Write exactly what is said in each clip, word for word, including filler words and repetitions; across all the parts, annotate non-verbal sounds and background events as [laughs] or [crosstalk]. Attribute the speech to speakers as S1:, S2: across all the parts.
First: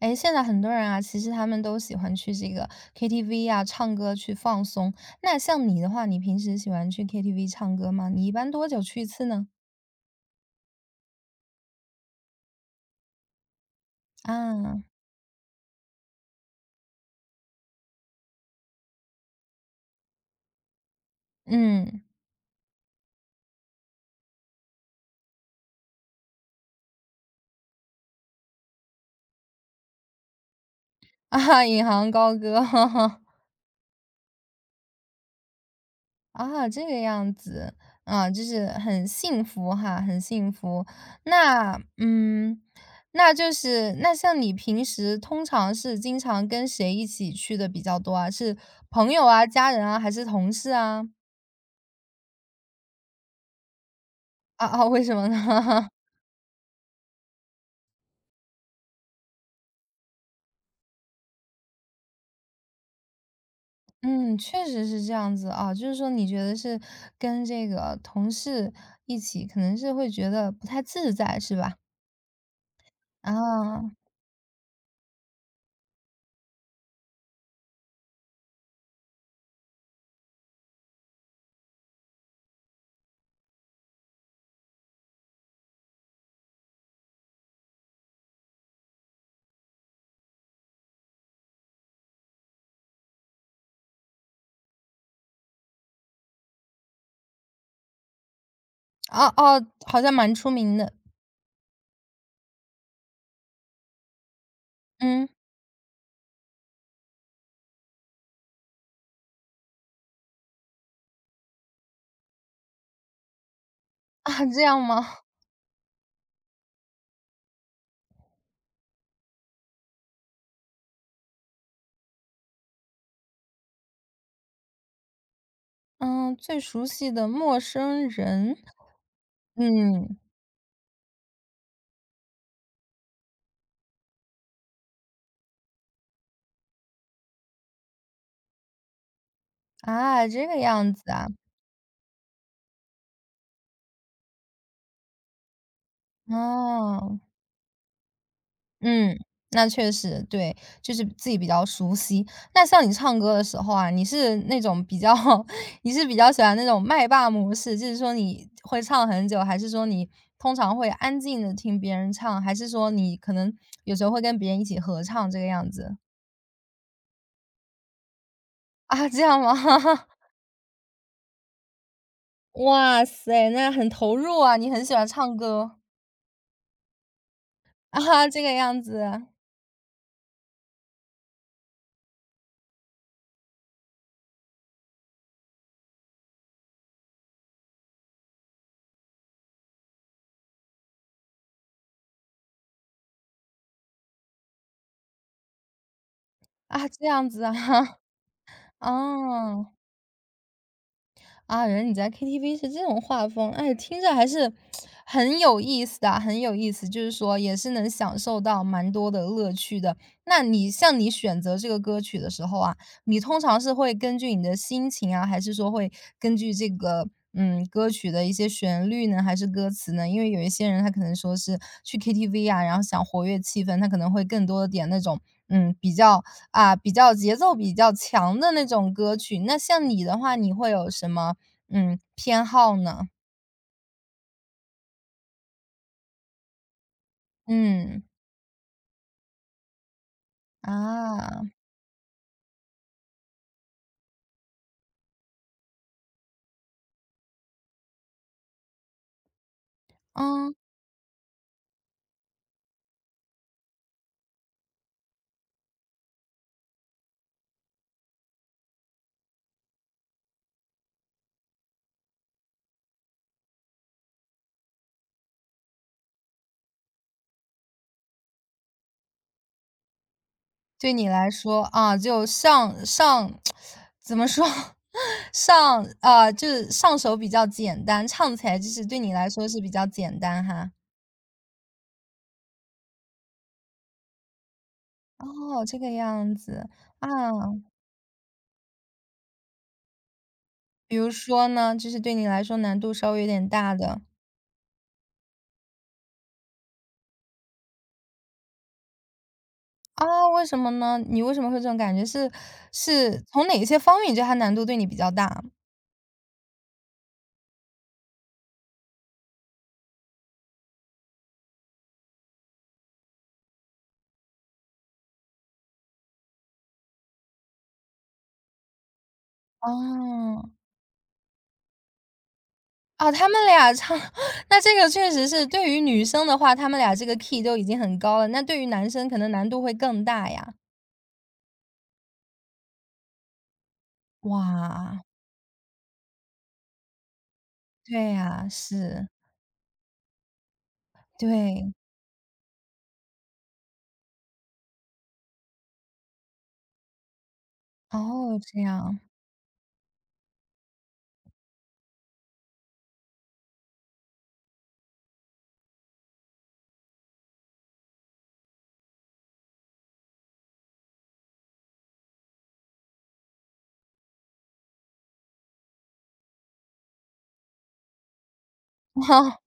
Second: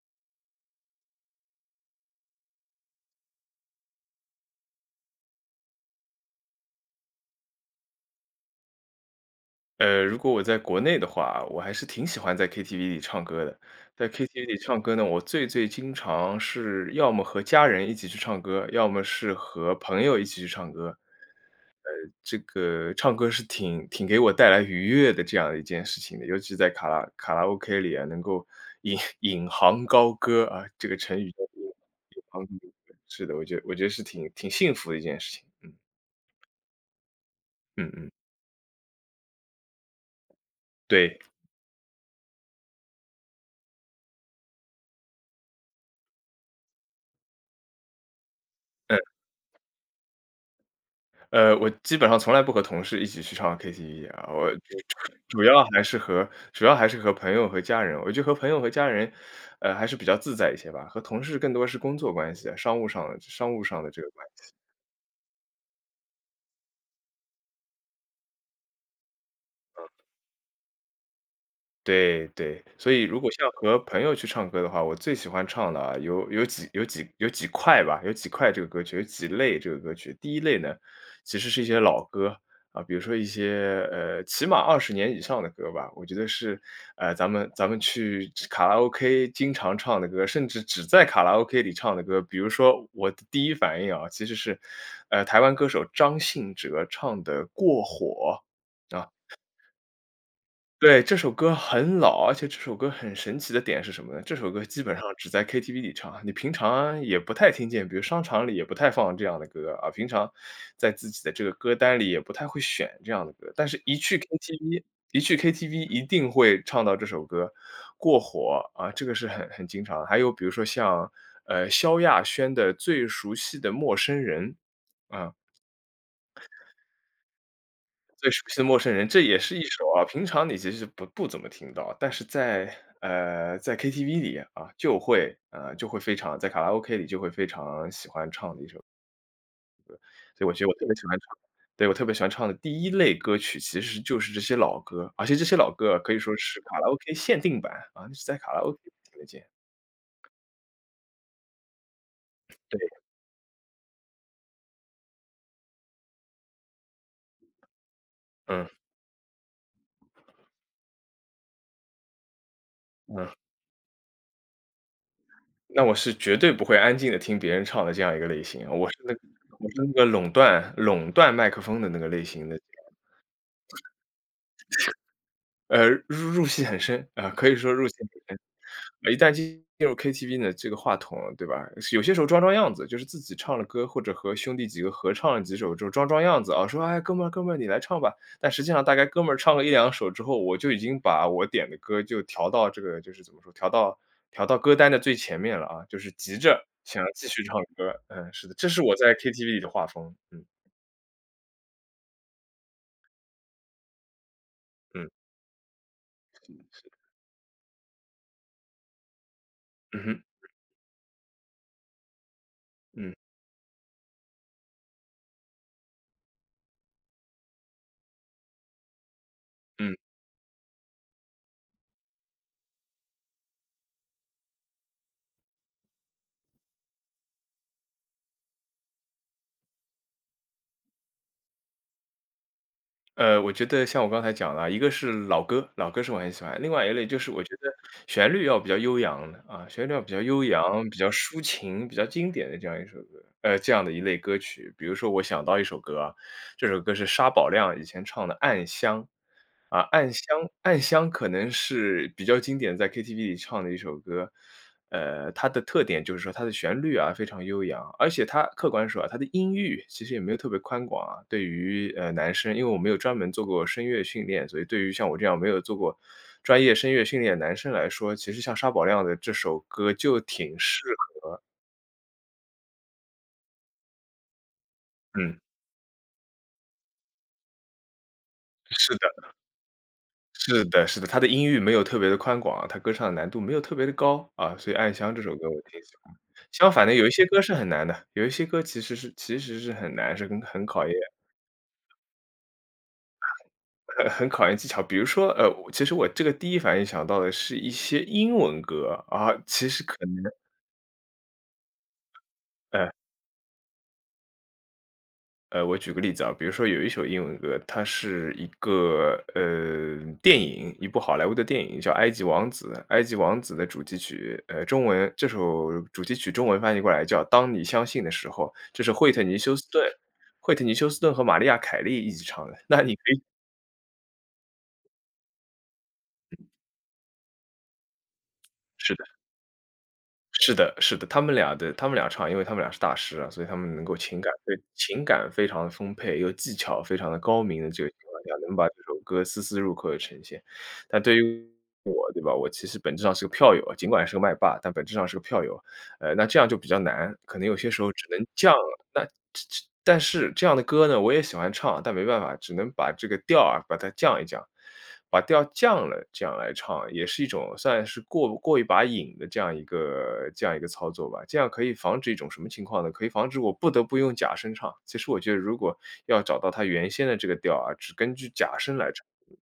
S1: 哎，现在很多人啊，其实他们都喜欢去这个 K T V 啊，唱歌去放松。那像你的话，你平时喜欢去 K T V 唱歌吗？你一般多久去一次呢？
S2: 呃，如果我在国内的话，我还是挺喜欢在 K T V 里唱歌的。在 K T V 里唱
S1: 啊。
S2: 歌呢，我最最经常是要么和家人一起去唱歌，要么是和朋友一起去唱歌。
S1: 嗯。
S2: 这个唱歌是挺挺给我带来愉悦的这样的一件事情的，尤其在卡拉卡拉 OK 里啊，能够引 [laughs] 引吭高歌啊，这个成
S1: [laughs]
S2: 语叫
S1: 啊，
S2: 做。
S1: 引吭高歌，[laughs] 哈哈。
S2: 是的，我觉得我觉得是挺挺幸福的一件事情。嗯
S1: 啊，这个样子。
S2: 嗯嗯，
S1: 啊，就是很幸福哈，很幸福。
S2: 对。
S1: 那，嗯，那就是那像你平时通常是经常跟谁一起去的比较多啊？是
S2: 嗯。
S1: 朋友啊、家人啊，还是同事啊？
S2: 呃，我基本上从来不和同事一起去唱 K T V 啊，我
S1: 啊
S2: 主
S1: 啊，为什么呢？
S2: 主要还
S1: [laughs]
S2: 是和主要还是和朋友和家人，我觉得和朋友和家人，呃，还是比较自在一些吧，和同事更多是工作关系，商务上的商务上的这个关
S1: 嗯，
S2: 系。
S1: 确实是这样子啊，就是说你觉得是跟这个同事一起，可能是会觉得不太自在，是吧？
S2: 对对，所以如果像和
S1: 啊。
S2: 朋友去唱歌的话，我最喜欢唱的啊，有有几有几有几块吧，有几块这个歌曲，有几类这个歌曲。第一类呢，其实是一些老歌啊，比如说一些呃，起码二十年以上的歌吧，我觉得是呃，咱们咱们去卡拉 OK 经常唱的歌，甚至只在卡拉 OK 里唱的歌。比如说我的第一反应啊，其实是，呃，台湾歌手张信哲唱的《过火》。啊，
S1: 哦哦，好像蛮出名的。
S2: 对，这首歌很老，而且这首歌很神奇的点是什么呢？这首歌基本上只
S1: 嗯。
S2: 在 K T V 里唱，你平常也不太听见，比如商场里也不太放这样的歌啊，平常在自己的这个歌单里也不太会选这样的歌，但是一
S1: 啊，
S2: 去
S1: 这样
S2: KTV
S1: 吗？
S2: 一去 KTV 一定会唱到这首歌，过火，啊，这个是很很经常。还有比如说像，呃，萧亚轩的《最熟悉的陌生人》，啊。
S1: 嗯，最熟悉的陌生
S2: 最熟
S1: 人。
S2: 悉的陌生人，这也是一首啊，
S1: 嗯。
S2: 平常你其实不不怎么听到，但是在呃，在 K T V 里啊，就会呃，就会非常在卡拉 OK 里就会非常喜欢唱的一首，
S1: 啊，
S2: 所以
S1: 这
S2: 我
S1: 个
S2: 觉得我特
S1: 样
S2: 别
S1: 子
S2: 喜欢
S1: 啊。
S2: 唱。对，我特别喜欢唱的第一类歌曲其实就是这些老歌，而且这些老歌啊可以说是卡拉 OK
S1: 哦。
S2: 限定版，啊，你只在卡拉 OK
S1: 嗯，
S2: 听得见。
S1: 那确实，对，就是自己比较熟悉。那
S2: 对，
S1: 像你唱歌的时候啊，你是那种比较 [laughs] 你是比较喜欢那种麦霸模式，就是说你
S2: 嗯，
S1: 会唱很久，还是说你通常会安静的听别人唱，还是说你
S2: 嗯，
S1: 可能有时候会跟别人一起合唱这个样
S2: 那我
S1: 子。
S2: 是绝对不会安静的听别人唱的这样一个类型啊，我
S1: [laughs]
S2: 是
S1: 啊？
S2: 那个
S1: 这样吗？
S2: 我是那个
S1: [laughs]
S2: 垄断垄断麦克风的那个类型的。
S1: 哇塞，那很投入啊！你很喜欢唱歌。
S2: 呃，入入戏很深，啊，可以说入戏很
S1: 啊，
S2: 深。
S1: 这个样子
S2: 呃，一
S1: 啊。
S2: 旦进入 K T V 呢，这个话筒，对吧？有些时候装装样子，就是自己唱了歌，或者和兄弟几个合唱了几首之后装装样子啊，说："哎，哥们儿，哥们儿，你来唱吧。"但实际上大概哥们儿唱个一两首之后，我就已经把我点的歌就调到这个就是怎么说，调到调到歌单的最前面了啊，就是急着
S1: 啊
S2: 想
S1: 这
S2: 要继
S1: 样
S2: 续
S1: 子啊。
S2: 唱歌。嗯，是的，这
S1: [laughs]
S2: 是我在 K T V 里的
S1: 哦。
S2: 画风。嗯，
S1: 啊，人你在 K T V 是这种画风，哎，听着还是
S2: 嗯，
S1: 很有意思的啊，很有意思，就是说也是能享受到蛮多的乐趣的。
S2: 嗯哼，
S1: 那你像你选择这个歌曲的时候啊，
S2: 嗯，
S1: 你通常是会根据你的心情啊，还是说会根据这个嗯歌曲的一些旋律呢，还是歌词
S2: 嗯。
S1: 呢？因为有一些人他可能说是去 K T V 啊，然后想活跃气氛，他可能会更多的点那种嗯比较啊比较节奏比较强的那种歌曲。那像你的话，你会有什么嗯，偏好呢？
S2: 呃，我觉得像我刚才讲的啊，一个是老歌，老歌是我很喜欢，另外一类就是我觉得
S1: 嗯。
S2: 旋律要比较悠扬的，啊，旋律要比较悠扬、比较抒
S1: 啊。
S2: 情、比较经典的这样一首歌，呃，这样的一类歌曲。比如说我想到一首歌啊，这首歌是沙宝亮以前唱的《暗香》，啊，《暗香》
S1: 嗯。
S2: 《暗香》可能是比较经典在 K T V 里唱的一首歌，呃，它的特点就是说它的旋律啊非常悠扬，而且它客观说啊，它的音域其实也没有特别宽广啊。对于，呃，男生，因为我没有专门做过声乐训练，所以对于像我这样没有做过专业声乐训练的男生来说，其实像沙宝亮的这首歌就挺适
S1: 对你
S2: 合。
S1: 来说，啊，就上上 [tsk] 怎么说？[laughs]
S2: 嗯，
S1: 上啊，就是上手比较简单，唱起来就是
S2: 是
S1: 对你
S2: 的。
S1: 来说是比较简单
S2: 是
S1: 哈。
S2: 的是的，他的音域没有特别的宽广啊他歌唱的难度没有特别的高，啊，所以《暗香》这首歌我
S1: 哦，这
S2: 挺
S1: 个
S2: 喜欢。
S1: 样子。
S2: 相反的，有
S1: 啊，
S2: 一些歌是很难的，有一些歌其实是其实是很难，是很很考验
S1: 比如说呢，就是对你来说难度稍微有点大的。
S2: [laughs] 很考验技巧。比如说，呃，我其实我这个第一反应想到的是一些英文歌，啊，其实可
S1: 啊，
S2: 能
S1: 为什么呢？你为什么会这种感觉？是
S2: 呃
S1: 是从哪些方面，你觉得它难度对你比较大？
S2: 呃，我举个例子啊，比如说有一首英文歌，它是一个呃电影，一部好莱坞的电影叫《埃及王子》，《埃及王子》的主题曲，呃，中文这首主题曲中文翻译过来叫《当你相信的时候》，这是惠特尼休斯顿
S1: 哦。
S2: 惠特尼休斯顿和玛利亚凯莉一起唱的，那你可
S1: 哦，
S2: 以
S1: 他们俩唱，[laughs] 那这个确实是对于女生的话，他们俩这个 key 都已经很高了，那对于男
S2: 是的。
S1: 生可能难度会更大
S2: 是
S1: 呀。
S2: 的是的，他们俩的他们俩唱，因为他们俩是大师啊，所以他们能够情感对
S1: 哇，
S2: 情感非常地丰沛，又技巧非常的高明的这个情
S1: 对
S2: 况下，
S1: 呀，
S2: 能把这首
S1: 是，
S2: 歌丝丝入扣的呈现。但对于
S1: 对。
S2: 我，对吧，我其实本质上是个票友啊，尽管是个麦霸，但本质上是个票友。呃，那这样就比较难，可能有些时候只能
S1: 哦，
S2: 降
S1: 这
S2: 了。
S1: 样。
S2: 那这这但是这样的歌呢，我也喜欢唱，但没办法，只能把这个调啊，把它降一降，把调降了，这样来唱，也是一种算是过过一把瘾的这样一个这样一个操作吧。这样可以防止一种什么情况呢？可以防止我不得不用假声唱。其实我觉得如果要找到它原先的这个调啊，只根据假声来
S1: [laughs]
S2: 唱，
S1: 哇，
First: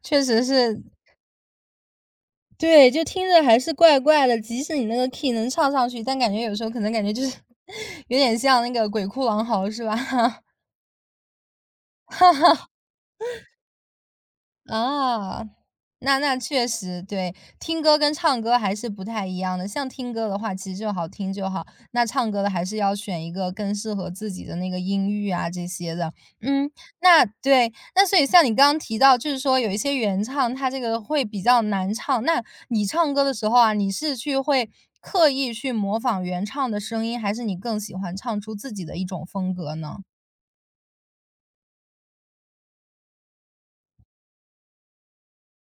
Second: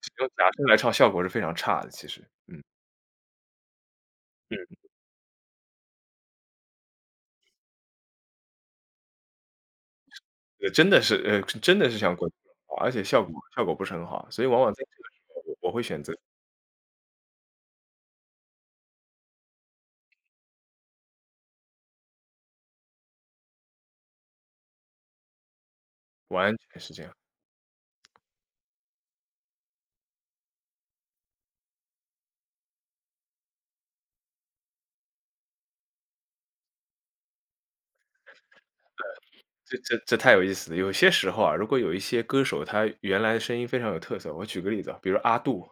S2: 只
S1: 确
S2: 用
S1: 实
S2: 假声来
S1: 是，
S2: 唱，效果是非常差的，其实。嗯。
S1: 对，就听着还是怪怪的，即使你那个 key 能唱上去，但感觉有时候可能感觉就是 [laughs] 有点像那个鬼哭狼嚎，是吧？[laughs]
S2: 呃，真的是呃，真的是像滚，而且效果效果不是很好，所以往往在这个时候
S1: 啊，
S2: 我我会选择。
S1: 那那确实，对，听歌跟唱歌还是不太一样的。像听歌的话，其实就好听就好，那唱歌的还是要选一个更适合自己的那个音域啊这些的。
S2: 完
S1: 嗯。
S2: 全是这样。
S1: 那对，那所以像你刚刚提到，就是说有一些原唱，它这个会比较难唱。那你唱歌的时候啊，你是去会刻意去模仿原唱的声音，还是你更喜欢唱出自己的一种风
S2: 这
S1: 格
S2: 这
S1: 呢？
S2: 这太有意思了，有些时候啊，如果有一些歌手他原来的声音非常有特色，我举个例子啊，比如阿杜，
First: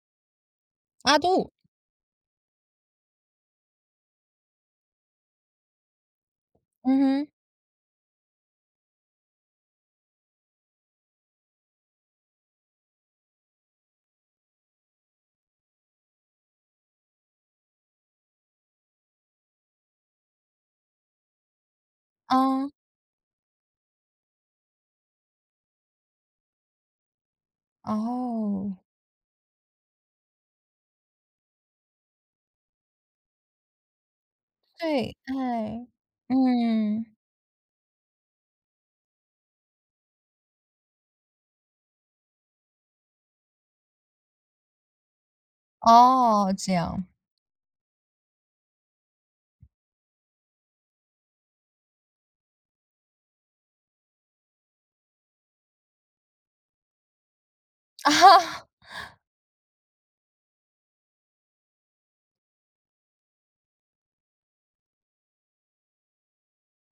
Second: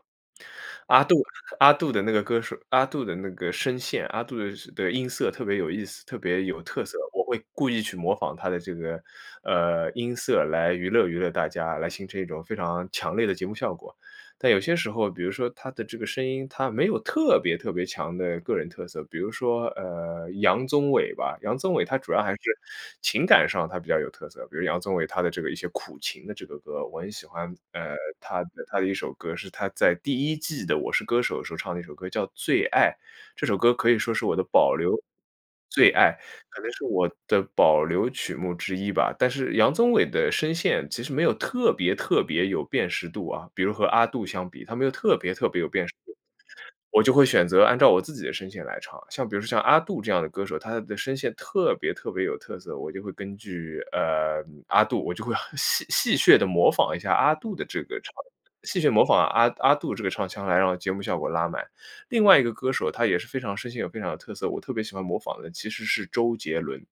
S2: 阿杜
S1: 阿杜。
S2: 阿杜的那个歌手，阿杜的那个声线，阿杜的是的音色特别有意思，特别有特色，我
S1: 嗯哼。
S2: 会故意去模仿他的这个，呃，音色来娱乐娱乐大家，来形成一种非常强烈的节目效果。但有些时候，比如说他的这个声音，他没有特别特别强的个人特色，比如说，呃，杨宗纬吧，杨宗纬他主要还是
S1: 啊。
S2: 情感上他比较有特色，比如杨宗纬他的这个一些苦情的这个歌，我很喜欢，呃，他的
S1: 哦。
S2: 他的一首歌是他在第一季的《我是歌手》的时候唱的一首歌叫《最爱》，这首歌可以说是我的保留
S1: 对，哎。
S2: 最爱。可能是
S1: 嗯。
S2: 我的保留曲目之一吧，但是杨宗纬的声线其实没有特别特别有辨识度啊，比如和阿杜相比，他没有特别特别有辨识度，
S1: 哦，这
S2: 我
S1: 样。
S2: 就会选择按照我自己的声线来唱。像比如说像阿杜这样的歌手，他的声线特别特别有特色，我就会根据，呃，阿杜，我就会 [laughs] 戏戏谑的模仿一下阿杜的这个唱
S1: [laughs]。
S2: 戏谑模仿阿阿杜这个唱腔来让节目效果拉满。另外一个歌手，他也是非常声线有非常有特色，我特别喜欢模仿的其实是周杰伦。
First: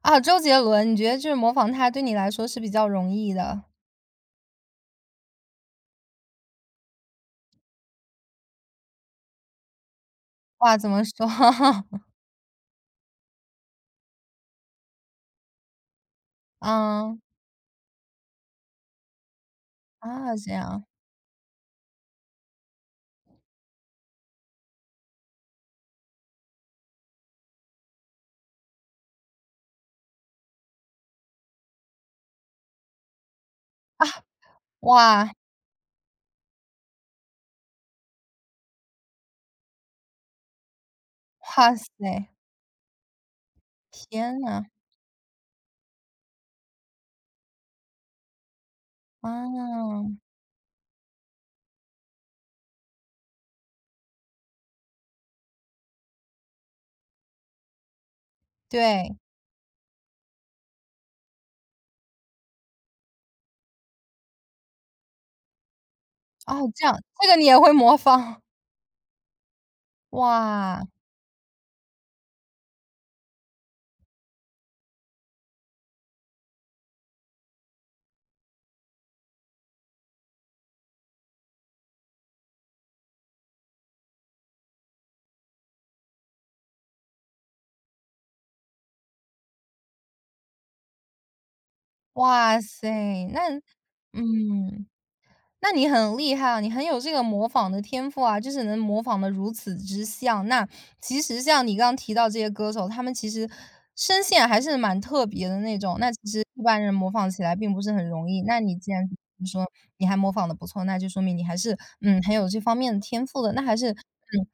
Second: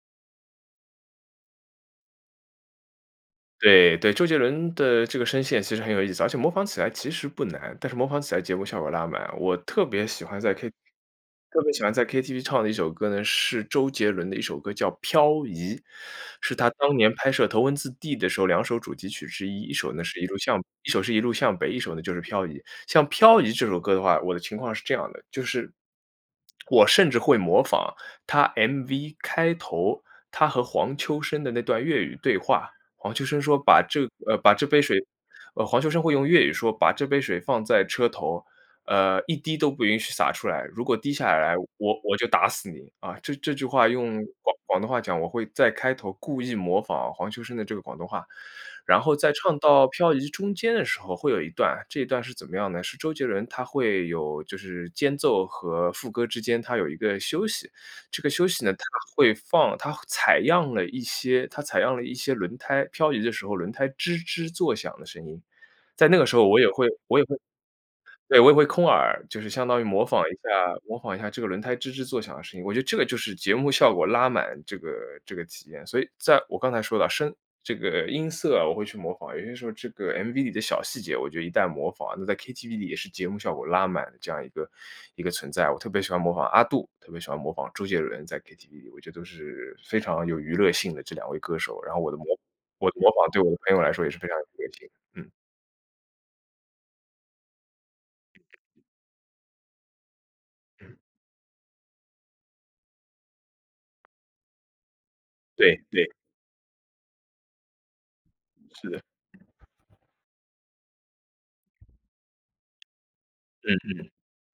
S1: 啊，周杰伦，你觉得就是模仿他对你来说是比较容易的？
S2: 对对，周杰伦的这个声线其实很有意思，而且模仿起来其实不难，但是模仿起来节目效果拉满。我特别喜欢在 K
S1: 哇，怎么说？
S2: 特别喜欢在
S1: [laughs]
S2: K T V 唱的一首歌呢，是周杰伦的一首歌叫《漂移》，是他当年
S1: 嗯。
S2: 拍摄《头文字 D》的时候两首主题曲之一，一首呢是一
S1: 啊，
S2: 路
S1: 这
S2: 向
S1: 样。
S2: 一首是一路向北，一首呢就是《漂移》。像《漂移》这首歌的话，我的情况是这样的，就是我甚至会模仿他 M V 开头，他和黄秋生的那段粤语对话。黄秋生说："把这
S1: 啊。
S2: 呃，把这杯水"。
S1: 哇。
S2: 呃，黄秋生会用粤语说："把这杯水放在车头，呃，一滴都不允许洒出来，如果滴下来，
S1: 哇
S2: 我我就
S1: 塞，
S2: 打死你。"啊，这这句话用
S1: 天
S2: 广
S1: 呐。
S2: 广东话讲，我会在开头故意模仿黄秋生的这个广东话，然后在唱到
S1: 啊。
S2: 漂移中间的时候会有一段，这一段是怎么样呢？是周杰伦他会有就是间奏和副歌之间，他有一个休息。这个休息呢，它
S1: 对。
S2: 会放它采样了一些它采样了一些轮胎漂移的时候轮胎吱吱作响的声音。在那个时候我也
S1: 哦，这
S2: 会
S1: 样，
S2: 我也
S1: 这
S2: 会
S1: 个你也会模
S2: 对，
S1: 仿。
S2: 我也
S1: [laughs]
S2: 会空耳，就是相当于模仿一下
S1: 哇。
S2: 模仿一下这个轮胎吱吱作响的声音，我觉得这个就是节目效果拉满这个这个体验。所以在我刚才说的声这个音色啊，我会去模仿，有些时候这个 M V 里的小细节，我觉得一旦模仿，那在 K T V 里也是节目效果拉满的这样一个一个存在。我特别喜欢模仿阿杜，特别喜欢模仿周杰伦在 K T V 里，我觉得都是非常有娱乐性的这两位歌手。然后我的模
S1: 哇塞。
S2: 我的模仿对
S1: 那
S2: 我的朋友来说也是非常有娱乐
S1: 嗯。
S2: 性。嗯，
S1: 那你很厉害啊，你很有这个模仿的天赋啊，就是能模仿的如此之像。那其实像你刚刚提到这些歌手，他们其实声线还是蛮特别的
S2: 对
S1: 那种，
S2: 对，
S1: 那其实一般人模仿起来并不是很容易。那你
S2: 是
S1: 既
S2: 的，
S1: 然说你还模仿的不错，那就说明你还是，嗯，很有这方面的天赋的，那还是，嗯，
S2: 嗯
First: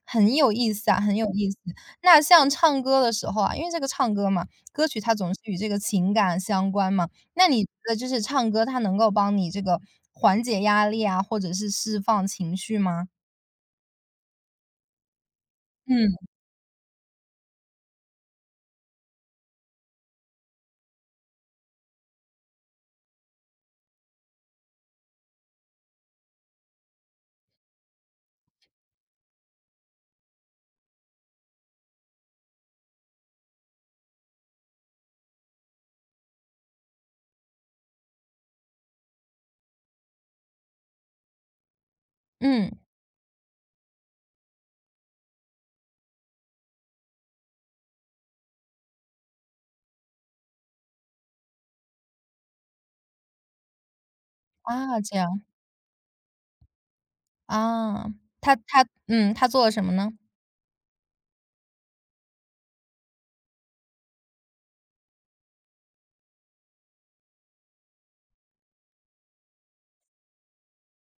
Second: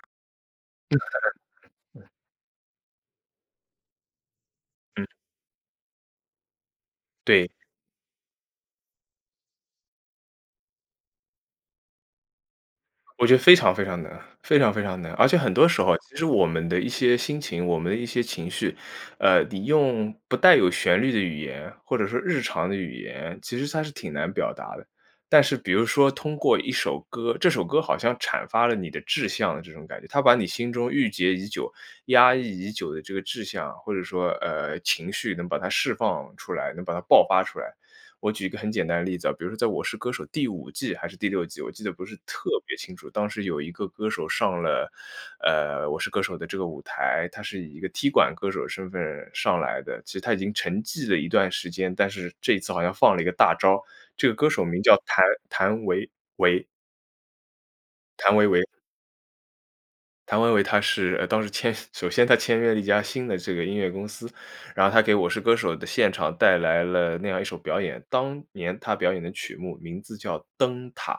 S1: 很有意思啊，很有意思。那像唱歌的时候啊，因为这个唱歌嘛，歌曲
S2: 嗯嗯，
S1: 它总是与这个情感相关嘛。那
S2: 对。
S1: 你觉得就是唱歌它能够帮你这个缓解压力啊，或者是释放情绪吗？
S2: 我觉得非常非常难，非常非常难。而且很多时候，其实
S1: 嗯。
S2: 我们的一些心情，我们的一些情绪，呃，你用不带有旋律的语言，或者说日常的语言，其实它是挺难表达的。但是比如说通过一首歌，这首歌好像阐发了你的志向的这种感觉，它把你心中郁结已久、压抑已久的这个志向，或者说呃情绪，能把它释放出来，能把它爆发出来。我举一个很简单的例子啊，比如说在《我是歌手》第五季还是第六季，我记得不是特
S1: 嗯。
S2: 别清楚，当时有一个歌手上了，呃，《我是歌手》的这个舞台，他是以一个踢馆歌手身份上来的，其实他已经沉寂了一段时间，但是这一次好像放了一个大招，这个歌手名叫
S1: 啊，这
S2: 谭
S1: 样。
S2: 谭维
S1: 啊，
S2: 谭维
S1: 他
S2: 维。
S1: 他嗯，他做了什么呢？
S2: 谭维维他是呃，当时签 [laughs] 首先他签约了一家新的这个音乐公司，然后他给《我是歌手》的现场带来了那样一首表演，当年他表演的曲目名字叫《灯塔》。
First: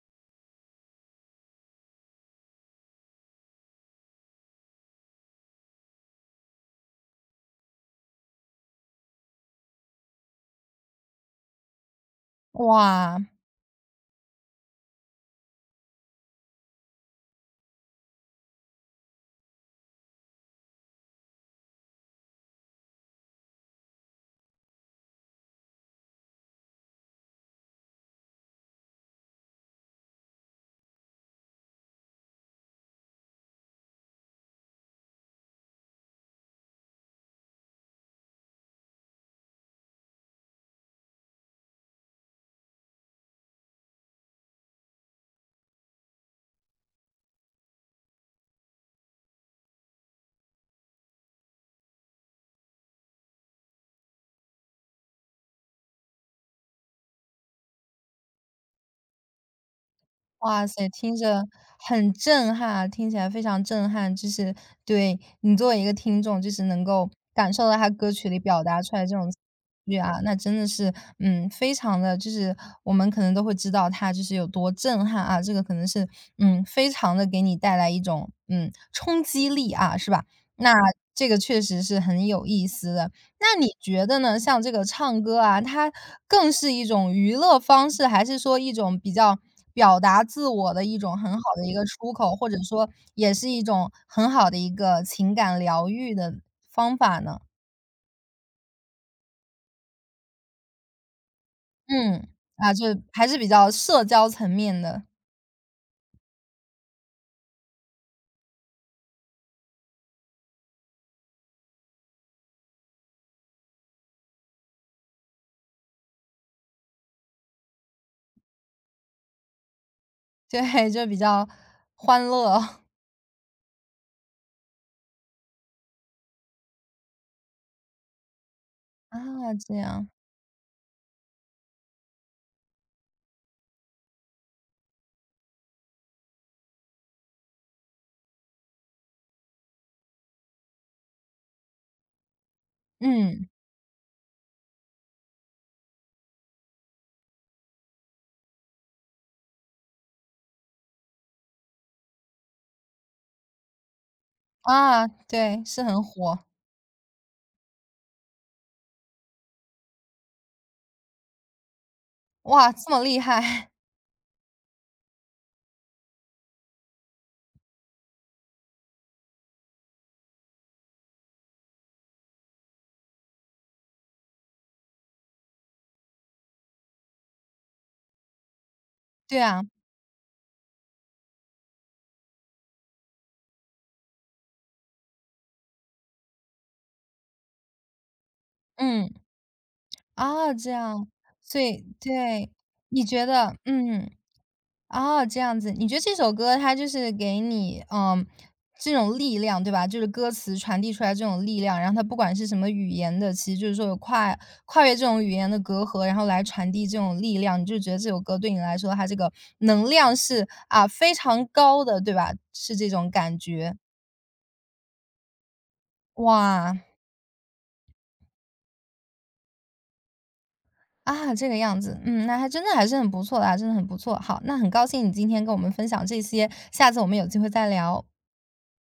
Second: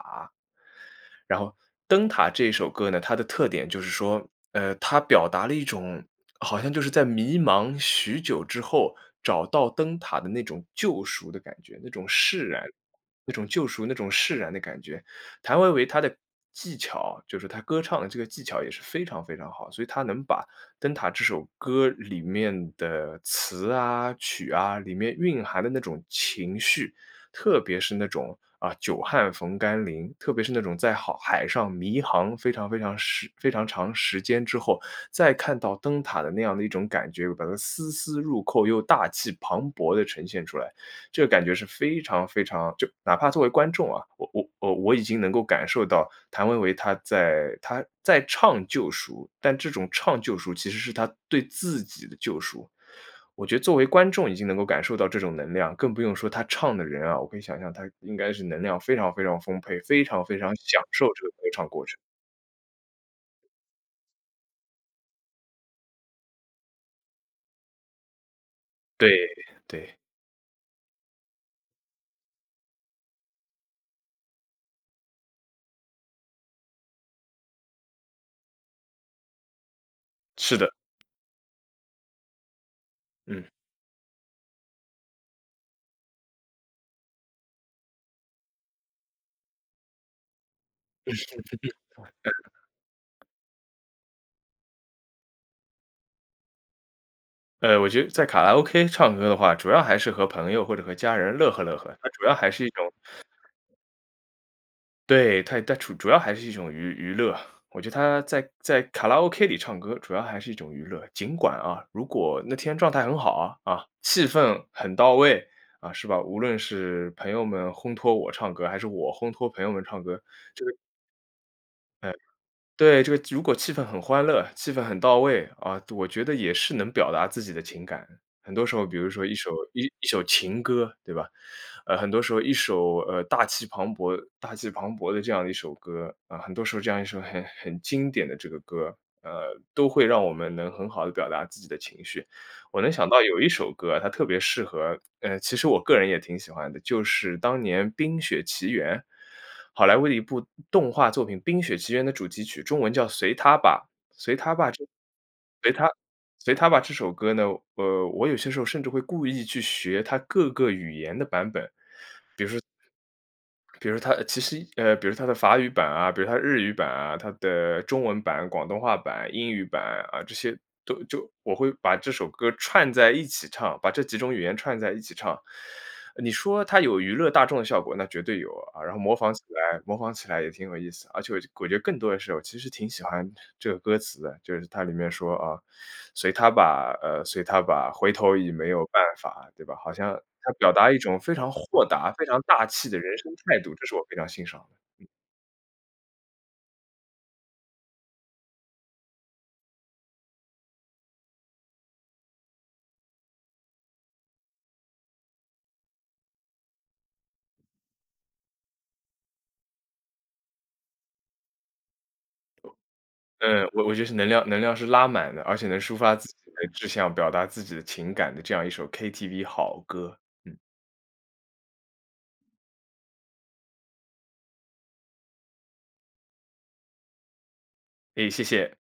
S2: 然后《灯塔》这首歌呢，它的特点就是说，呃，它表达了一种好像就是在迷茫许久之后找到灯塔的那种救赎的感觉，那种释然，
S1: 哇。
S2: 那种救赎，那种释然的感觉。谭维维她的技巧，就是她歌唱的这个技巧也是非常非常好，所以她能把《灯塔》这首歌里面的词啊、曲啊，里面蕴含的那种情绪，特别是那种啊久旱逢甘霖，特别是那种在好海上迷航非常非常时非常长时间之后，再看到灯塔的那样的一种感觉，把它丝丝入扣又大气磅礴的呈现出来，这个感觉是非常非常就哪怕作为观众啊，我我我我已经能够感受到谭维维他在他在唱救赎，但这种唱救赎其实是他对自己的救赎。我觉得作为观众已经能够感受到这种能量，更不用说他唱的人啊，我可以想象他应该是能量非常非常丰沛，非常非常
S1: 哇
S2: 享
S1: 塞，
S2: 受
S1: 听
S2: 这个歌
S1: 着
S2: 唱过程。
S1: 很震撼，听起来非常震撼。就是对你作为一个听众，就是能够感受到他歌曲里表达出来这
S2: 对，
S1: 种情
S2: 对，
S1: 绪啊，那真的是，嗯，非常的就是我们可能都会知道他就是有多震撼啊，这个可能是，嗯，非常的给你带来一种，嗯，冲击力啊，是吧？
S2: 是的，
S1: 那这个确实是很有意思的。
S2: 嗯。
S1: 那你觉得呢？像这个唱歌啊，它更是一种娱乐方式，还是说一种比较表达自我的一种很好的一个出口，或者说也是一种很好的一个情感疗愈的方法呢？
S2: 呃，我觉得在卡拉 OK 唱歌的话，主要还是和朋友或者和家人乐呵乐呵，它主
S1: 嗯。
S2: 要还是一
S1: 啊，就
S2: 种。
S1: 还是比较社交层面的。
S2: 对，它它主主要还是一种娱娱乐。我觉得他在在卡拉 OK 里唱歌，主要还是一种娱乐。尽管啊，如果那天状态很好啊，啊，气氛很到位，啊，是吧？无论是朋友们烘托我唱歌，还是我烘托朋友们唱歌，
S1: 对，就比较
S2: 呃
S1: 欢乐。
S2: 对，
S1: [laughs]。
S2: 这个如果气氛很欢乐，气氛很到位，啊，我觉得也是能表达自己的情感。很多时候，比如说一首
S1: 啊，这
S2: 一一
S1: 样。
S2: 首情歌，对吧？呃，很多时候一首，呃，大气磅礴大气磅礴的这样的一首歌，啊，很多时候这样一首很很经典的这个歌，呃，都会让我们能很好的表达自己的情绪。我能想到有一
S1: 嗯。
S2: 首歌，它特别适合呃，其实我个人也挺喜欢的，就是当年《冰雪奇缘》。好莱坞的一部动画作品《冰雪奇缘》的主题曲，中文叫《随他吧》，《随他吧》这
S1: 啊，对，
S2: 《随
S1: 是
S2: 他
S1: 很火。
S2: 随他吧》这首歌呢，呃，我有些时候甚至会故意去学它各个语言的版本。
S1: 哇，这么厉害。
S2: 比如它其实呃，比如它的法语版啊，比如它日语版啊，它的中文版、广东话版、英语版啊，这些都就我会把这首歌串在一起唱，把这几种语言串在一起唱。你说它有娱乐大众的效果，那绝对有啊，然后模
S1: [laughs]
S2: 仿
S1: 对
S2: 起
S1: 啊。
S2: 来模仿起来也挺有意思。而且我我觉得更多的是我其实挺喜欢这个歌词的，就是它里面说啊，随他吧，呃，随他吧，回头已没有办
S1: 嗯。
S2: 法，对吧？好像他
S1: 哦，这
S2: 表达一
S1: 样。
S2: 种非常
S1: 所
S2: 豁
S1: 以
S2: 达、非常
S1: 对，
S2: 大气的
S1: 你
S2: 人
S1: 觉
S2: 生
S1: 得
S2: 态度，这是我
S1: 嗯，
S2: 非常欣赏的。
S1: 哦，这样子，你觉得这首歌它就是给你，嗯，这种力量，对吧？就是歌词传递出来这种力量，然后它不管是什么语言的，其实就是说有跨跨越这种语言的隔阂，然后来传递这种力量，你就觉得这首歌对你来说，它这个能量是啊非常高的，对吧？是这种感
S2: 嗯，
S1: 觉。
S2: 我我觉得是能量能量是拉满的，而且能抒发自己的
S1: 哇。
S2: 志向、表达自己的情感的这样一首 K T V 好歌。嗯，
S1: 啊，这个样子，嗯，那还真的还是很不错的啊，真的很不错。好，那很高兴你今天跟我们分享这些，下次我们有机会再聊。
S2: 诶，谢谢。